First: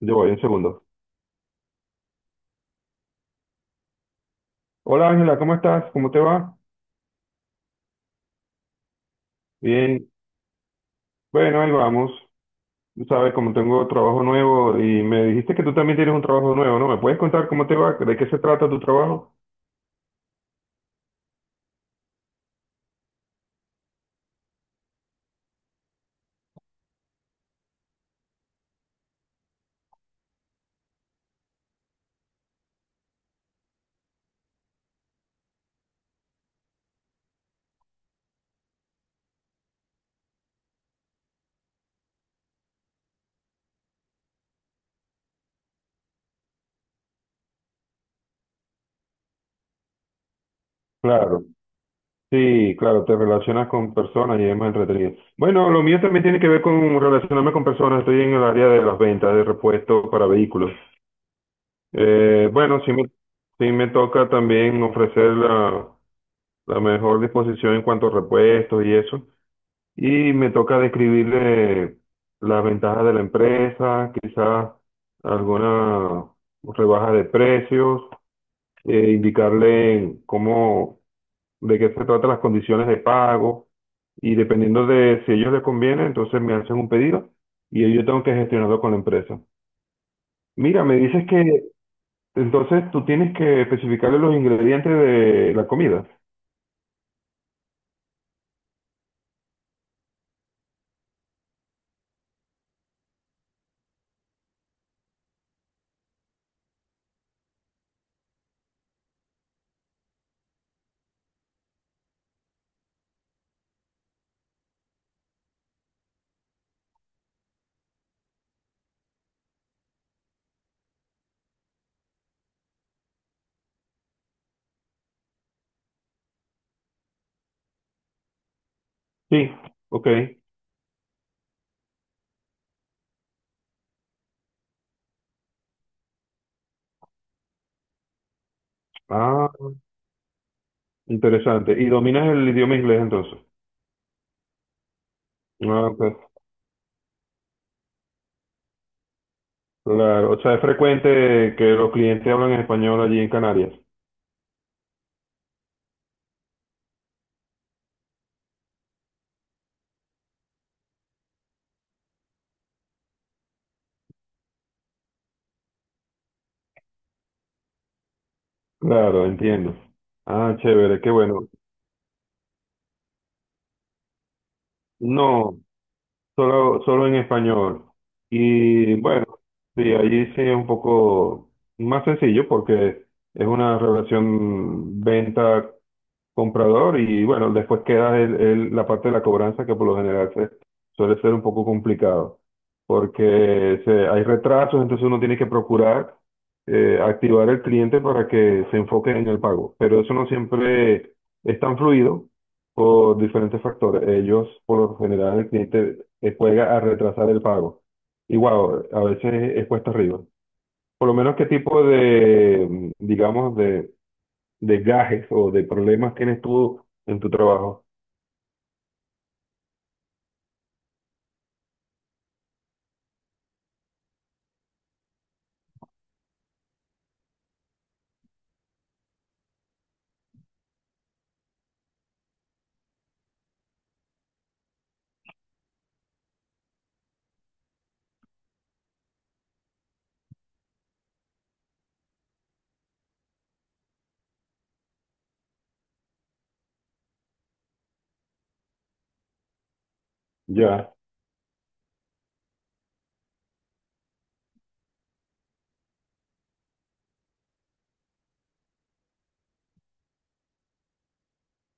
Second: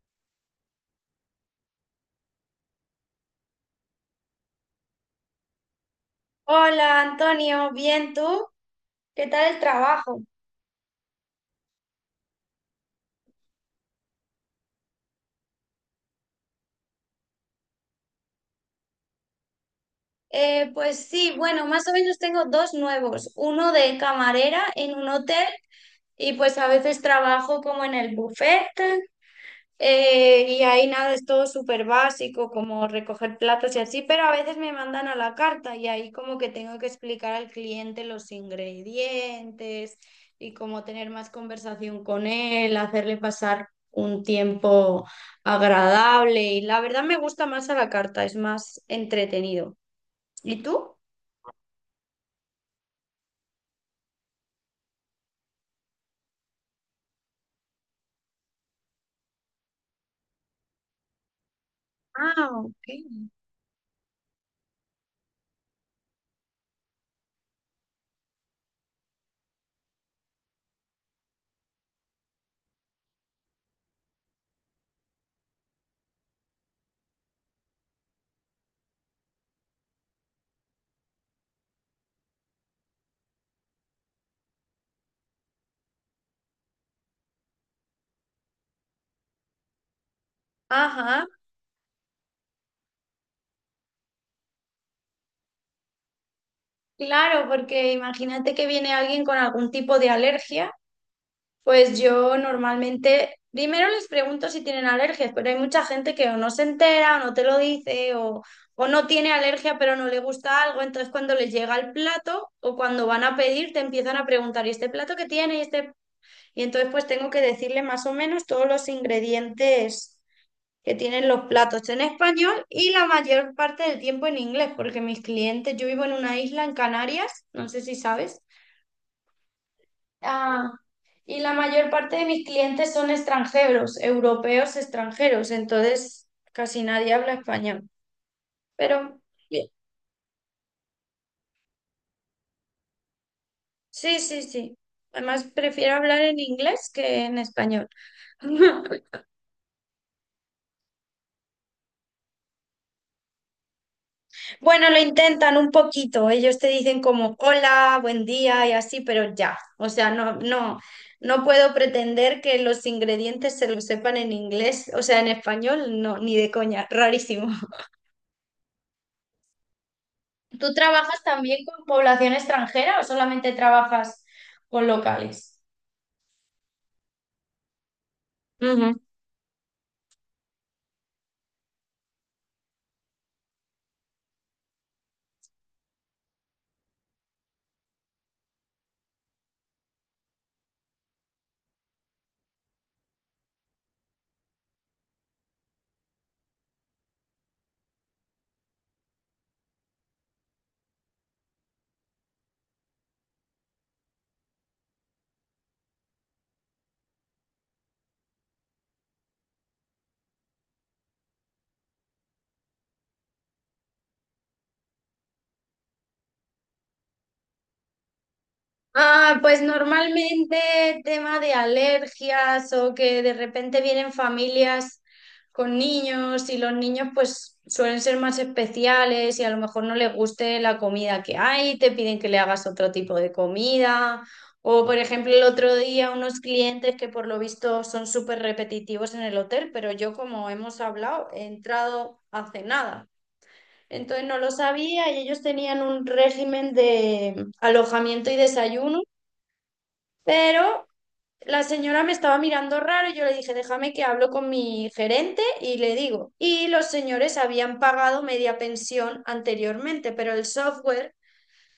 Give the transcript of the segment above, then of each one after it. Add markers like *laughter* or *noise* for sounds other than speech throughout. Yo voy, un segundo. Hola Ángela, ¿cómo estás? ¿Cómo te va? Hola Antonio, ¿bien tú? ¿Qué tal el Bien. trabajo? Bueno, ahí vamos. Tú sabes, como tengo trabajo nuevo y me dijiste que tú también tienes un trabajo nuevo, ¿no? ¿Me puedes contar cómo te va? ¿De qué se trata tu trabajo? Pues sí, bueno, más o menos tengo dos nuevos, uno de camarera en un hotel y pues a veces trabajo como en el buffet. Y ahí nada, es todo súper básico, como recoger platos y así, pero a veces me mandan a la carta y ahí como que tengo que explicar al cliente los ingredientes y como tener más conversación con él, hacerle pasar un tiempo agradable, y la verdad me gusta más a la carta, es más entretenido. ¿Y tú? Claro, sí, claro, te relacionas con personas y es más entretenido. Bueno, lo mío también tiene que ver con relacionarme con personas. Estoy en el área de las ventas de repuestos para vehículos. Ah, Eh, bueno, ok. sí me, sí me toca también ofrecer la mejor disposición en cuanto a repuestos y eso. Y me toca describirle las ventajas de la empresa, quizás alguna rebaja de precios, indicarle cómo, de qué se tratan las condiciones de pago, y dependiendo de si a ellos les conviene, entonces me hacen un pedido y yo tengo que gestionarlo con la empresa. Mira, me Ajá, dices que entonces tú tienes que especificarle los ingredientes de la comida. claro, porque imagínate que viene alguien con algún tipo de alergia. Pues yo normalmente, primero les pregunto si tienen alergias, pero hay mucha gente que o no se entera, o no te lo dice, o no tiene alergia, pero no le gusta algo. Entonces, cuando les llega el plato o cuando van a pedir, te empiezan a preguntar, ¿y este plato qué tiene? Y, este... y entonces, pues tengo que decirle más o menos todos los ingredientes que tienen los platos en español, y la mayor parte del tiempo en inglés, porque mis clientes, yo vivo en una isla en Canarias, no sé si sabes. Sí, ok. Ah, y la mayor parte de mis clientes son extranjeros, europeos extranjeros, entonces casi nadie habla español. Pero Ah, bien, interesante. ¿Y dominas el idioma inglés entonces? sí, sí, sí. Además, Ah, prefiero hablar ok. en inglés que en español. *laughs* Claro, o sea, es frecuente que los clientes hablan en español allí en Canarias. Bueno, lo intentan un poquito. Ellos te dicen como hola, buen día y así, pero ya. O sea, no, no, no puedo pretender que los ingredientes se los sepan en inglés, o sea, en español, no, ni de coña. Rarísimo. Claro, entiendo. Ah, ¿Tú chévere, qué trabajas bueno. también con población extranjera o solamente trabajas con No, locales? Solo en español. Y bueno, sí, allí sí es un poco más sencillo porque es una relación venta comprador, y bueno, después queda la parte de la cobranza que, por lo general, suele ser un poco complicado, porque hay retrasos, entonces uno tiene que procurar activar el cliente para que se enfoque en el pago, pero eso no siempre es tan fluido por diferentes factores. Ellos, por lo general, el cliente juega a retrasar el pago. Y wow, a veces es cuesta arriba. Por lo menos, ¿qué tipo de, digamos, de desgajes o de problemas tienes tú en tu trabajo? Ah, pues normalmente tema de alergias o que de repente vienen familias con niños, y los niños pues suelen ser más especiales y a lo mejor no les guste la comida que hay, te piden que le hagas otro tipo de comida. O por ejemplo el otro día unos clientes que por lo visto son súper repetitivos en el hotel, pero yo como hemos hablado he entrado hace nada. Entonces no lo sabía, y ellos tenían un régimen de alojamiento y desayuno, pero Ya, la señora me estaba mirando raro y yo le dije, déjame que hablo con mi gerente y le digo. Y los señores habían pagado media pensión anteriormente, pero el software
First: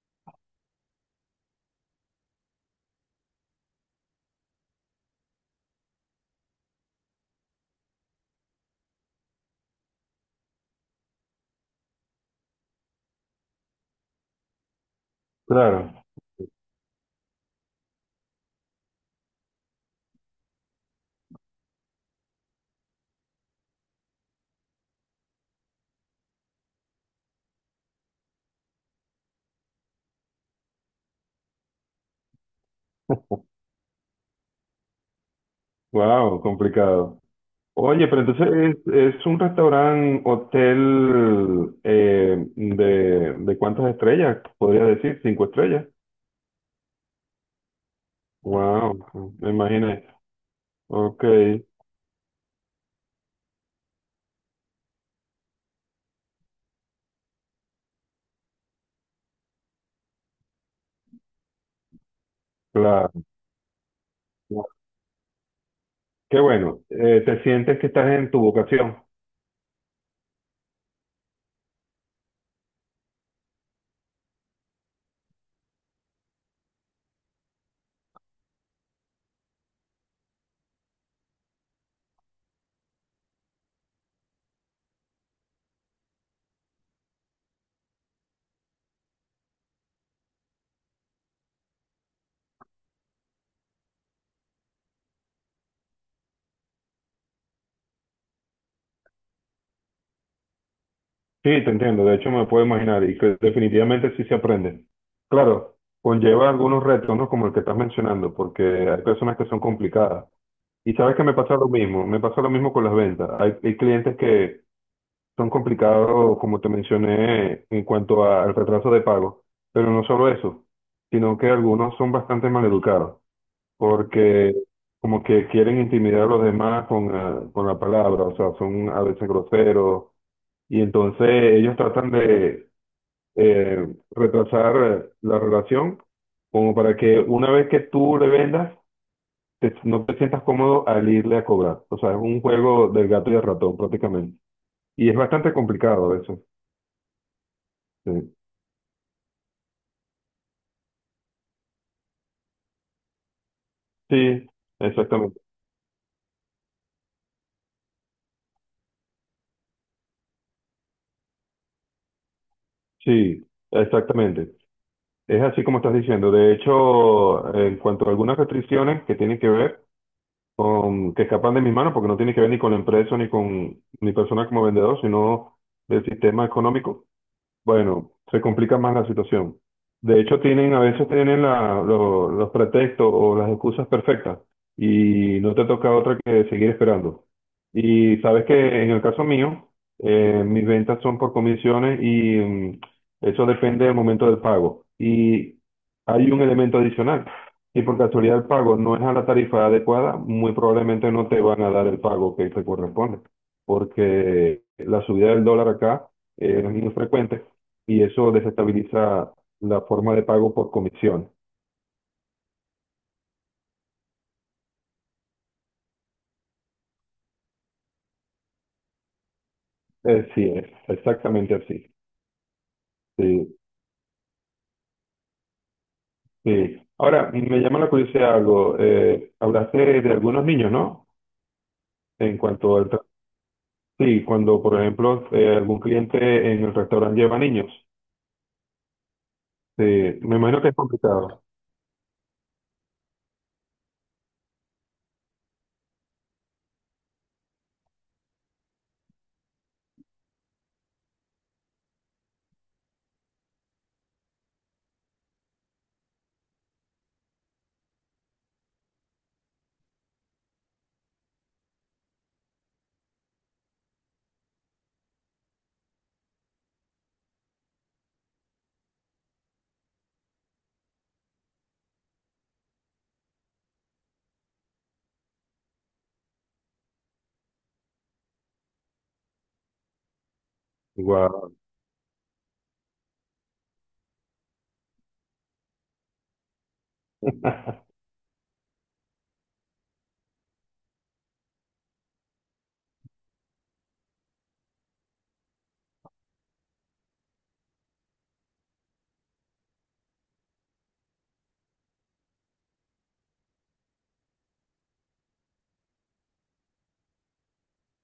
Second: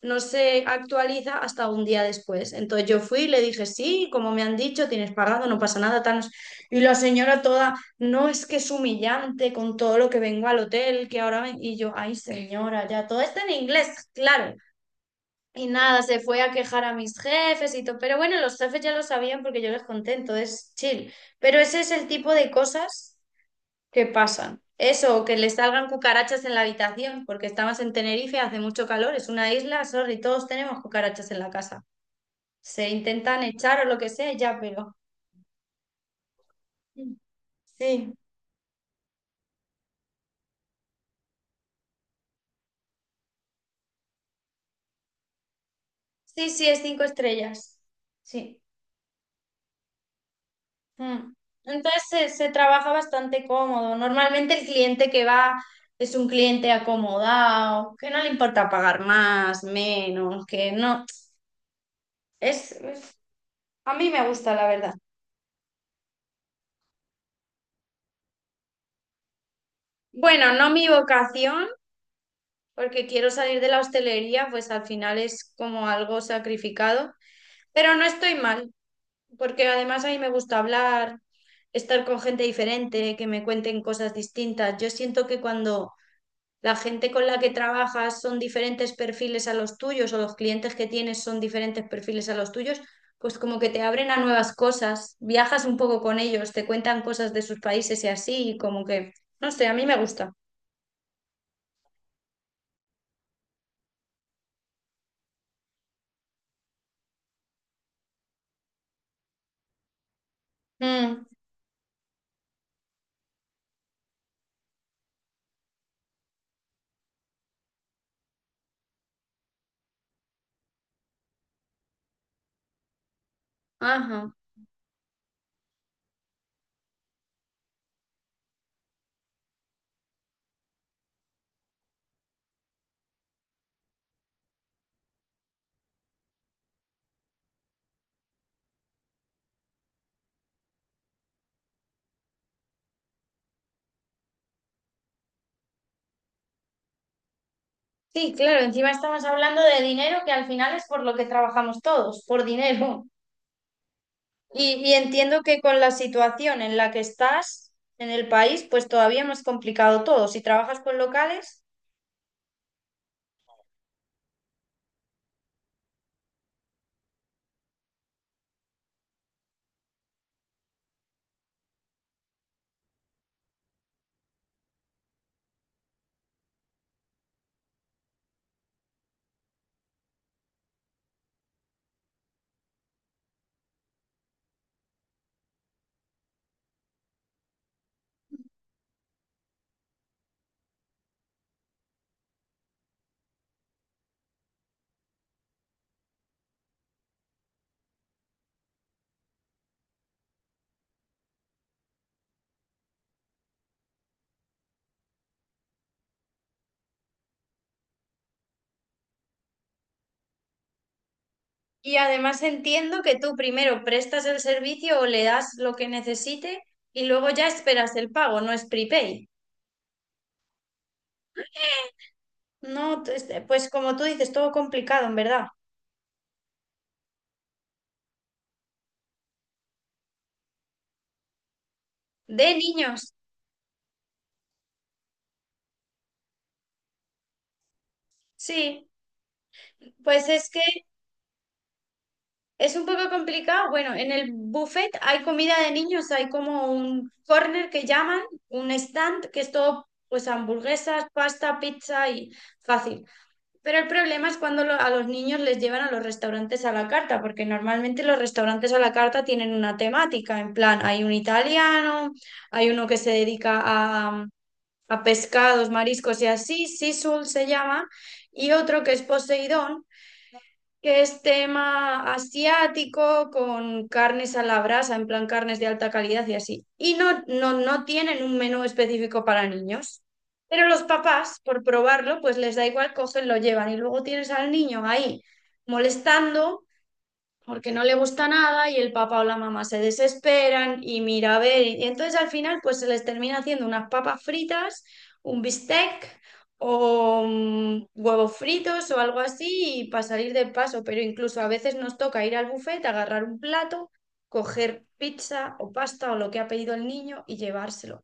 no se actualiza hasta un día después. Entonces yo fui y le dije, sí, como me han dicho, tienes pagado, no pasa nada, tal. No. Y la señora toda, no, es que es humillante con todo lo que vengo al hotel, que ahora... ven-". Y yo, ay señora, ya todo está en inglés, claro. Y nada, claro. se fue a quejar a mis jefes y todo. Pero bueno, los jefes ya lo sabían porque yo les conté, entonces chill. Pero ese es el tipo de cosas que pasan. Eso, o que le salgan cucarachas en la habitación, porque estamos en Tenerife, hace mucho calor, es una isla, sorry, todos tenemos cucarachas en la casa. Se intentan echar o lo que sea, ya, pero. Wow, complicado. Oye, Sí, pero entonces es un restaurante, hotel de cuántas estrellas, podría decir, cinco estrellas. sí, sí, es cinco estrellas. Sí. Wow, me imaginé. Ok, Mm. Entonces se trabaja bastante cómodo. Normalmente el cliente que va es un cliente acomodado, que no le importa pagar más, menos, que no. Es, es- claro. a mí me gusta, la verdad. Qué bueno. Te sientes que estás en tu vocación. Bueno, no mi vocación, porque quiero salir de la hostelería, pues al final es como algo sacrificado, pero no estoy mal, porque además a mí me gusta hablar, estar con gente diferente, que me cuenten cosas distintas. Yo siento que cuando la gente con la que trabajas son diferentes perfiles a los tuyos, o los clientes que tienes son diferentes perfiles a los tuyos, pues como que te abren a nuevas cosas, viajas un poco con ellos, te cuentan cosas de sus países y así, y como que, no sé, a mí me gusta. Sí, te entiendo, de hecho me puedo imaginar, y que definitivamente sí se aprende. Claro, conlleva algunos retos, ¿no? Como el que estás mencionando, porque hay personas que son complicadas. Y sabes que Mm, me pasa lo mismo, me pasa lo mismo con las ventas. Hay clientes que son complicados, como te mencioné, en cuanto a- al retraso de pago, pero no solo eso, sino que algunos son bastante maleducados, ajá. porque como que quieren intimidar a los demás con la palabra, o sea, son a veces groseros. Y entonces ellos tratan de, eh, retrasar la relación, como para que una vez que tú le vendas, te- no te sientas cómodo al irle a cobrar. O sea, es un juego del gato y el ratón prácticamente. Y es bastante complicado eso. Sí, Sí, claro, encima estamos hablando de dinero, que al final es por lo que trabajamos todos, por dinero. sí, Y entiendo exactamente. que con la situación en la que estás en el país, pues todavía más complicado todo. Si trabajas con locales, Sí, exactamente. Es así como estás diciendo. De hecho, en cuanto a algunas restricciones que tienen que ver con, que escapan de mis manos, porque no tiene que ver ni con la empresa, ni con mi persona como vendedor, sino del sistema económico. Bueno, se complica más la situación. De hecho, tienen, a veces tienen la- lo- los pretextos o las excusas perfectas y no te toca otra que seguir esperando. Y sabes que en el caso mío, mis ventas son por comisiones y mm, eso depende del momento del pago. Y hay un elemento adicional. Si por casualidad el pago no es a la tarifa adecuada, muy probablemente no te van a dar el pago que te corresponde, porque la subida del dólar acá es muy frecuente y eso desestabiliza la forma de pago por comisión. y además entiendo que tú primero prestas el servicio o le das lo que necesite y luego ya esperas el pago, no es prepay. Sí, es exactamente así. No, este, Sí, pues como tú dices, todo complicado, en verdad. sí. Ahora, me llama la curiosidad algo. Hablaste de algunos niños, ¿no? En De cuanto al... tra- niños, Sí, cuando, por ejemplo, algún cliente en el restaurante lleva niños. sí. Sí, Pues me es que imagino que es complicado. es un poco complicado. Bueno, en el buffet hay comida de niños, hay como un corner que llaman, un stand, que es todo, pues hamburguesas, pasta, pizza y fácil. Pero el problema es cuando a los niños les llevan a los restaurantes a la carta, porque normalmente los restaurantes a la carta tienen una temática, en plan, hay un italiano, hay uno que se dedica a pescados, mariscos y así, Sisul se llama, y otro que es Poseidón, que es tema asiático con carnes a la brasa, en plan carnes de alta calidad y así. Y no, no, no tienen un menú específico para niños. Pero los papás, Guau. por probarlo, pues les da igual, cogen, lo llevan. Y luego tienes al niño ahí molestando porque no le *laughs* gusta nada y el papá o la mamá se desesperan y mira, a ver, y entonces al final pues se les termina haciendo unas papas fritas, un bistec o huevos fritos o algo así y para salir del paso, pero incluso a veces nos toca ir al buffet, agarrar un plato, coger pizza o pasta o lo que ha pedido el niño y llevárselo.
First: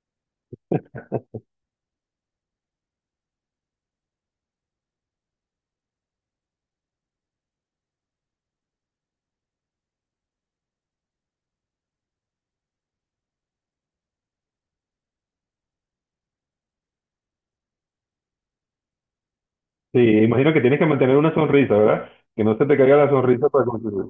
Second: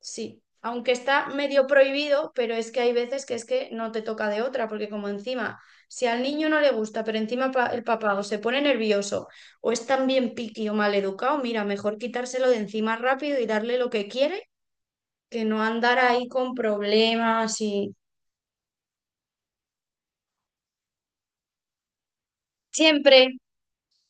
Sí, aunque está medio prohibido, pero es que hay veces que es que no te toca de otra, porque como encima si al niño no le gusta, pero encima el papá o se pone nervioso o es también piqui o maleducado, mira, mejor quitárselo de encima rápido y darle lo que quiere, que no andar ahí con problemas y Sí, imagino que tienes que mantener una sonrisa, ¿verdad? Que no se te caiga la siempre. sonrisa para continuar.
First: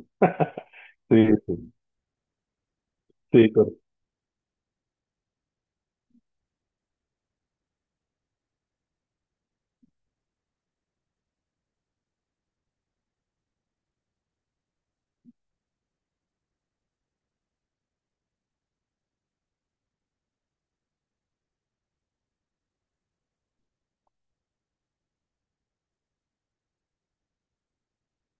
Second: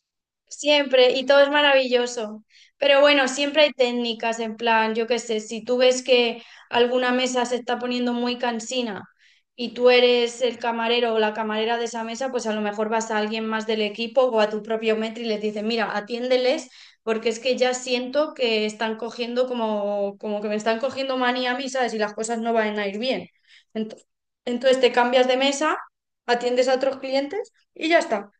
Siempre, Sí, y todo es maravilloso. Pero bueno, sí, siempre hay sí, técnicas, en plan, yo qué sé, si tú ves que alguna mesa se está poniendo muy cansina y tú eres el camarero o la camarera de esa mesa, pues a lo mejor vas a alguien más del equipo o a tu propio metro y les dices, mira, atiéndeles porque es que ya siento que están cogiendo como, como que me están cogiendo manía a mí, ¿sabes? Y las cosas no van a ir bien. Ento- Entonces, te cambias de mesa, atiendes a otros clientes y ya está.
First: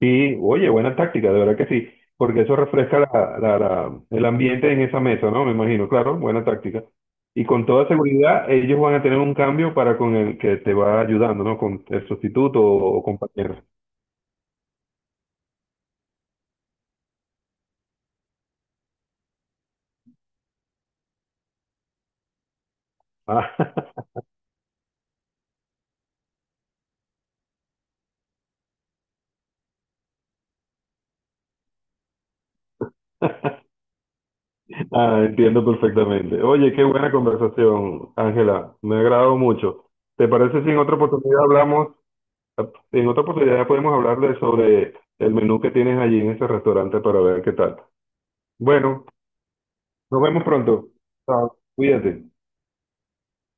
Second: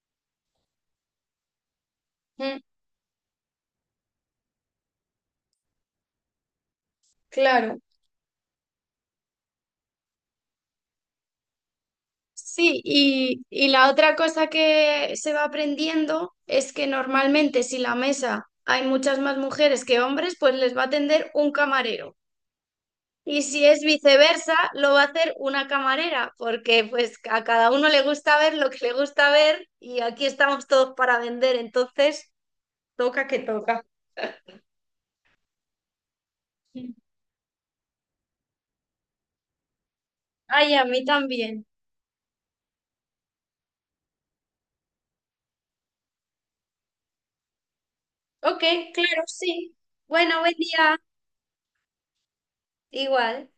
sí, oye, buena táctica, de verdad que sí, porque eso Mm, refresca el ambiente en esa mesa, ¿no? Me imagino, claro, buena táctica. Y con claro. toda seguridad, ellos van a tener un cambio para con el que te va ayudando, ¿no? Con el sustituto Sí, o, y, compañero. y la otra cosa que se va aprendiendo es que normalmente si la mesa hay muchas más mujeres que hombres, pues les va a atender un camarero. Y Ah, si es *laughs* viceversa, lo va a hacer una camarera, porque pues a cada uno le gusta ver lo que le gusta ver y aquí estamos todos para vender, entonces toca que toca. ah, entiendo perfectamente. Oye, qué buena conversación, Ángela, me ha agradado mucho. ¿Te parece si Ay, en a otra mí oportunidad también. hablamos, ¿En otra oportunidad podemos hablar de sobre el menú que tienes allí en ese restaurante para ver qué tal? Ok, Bueno. claro, sí. Nos Bueno, vemos buen pronto. día. Chao. Cuídate. Igual.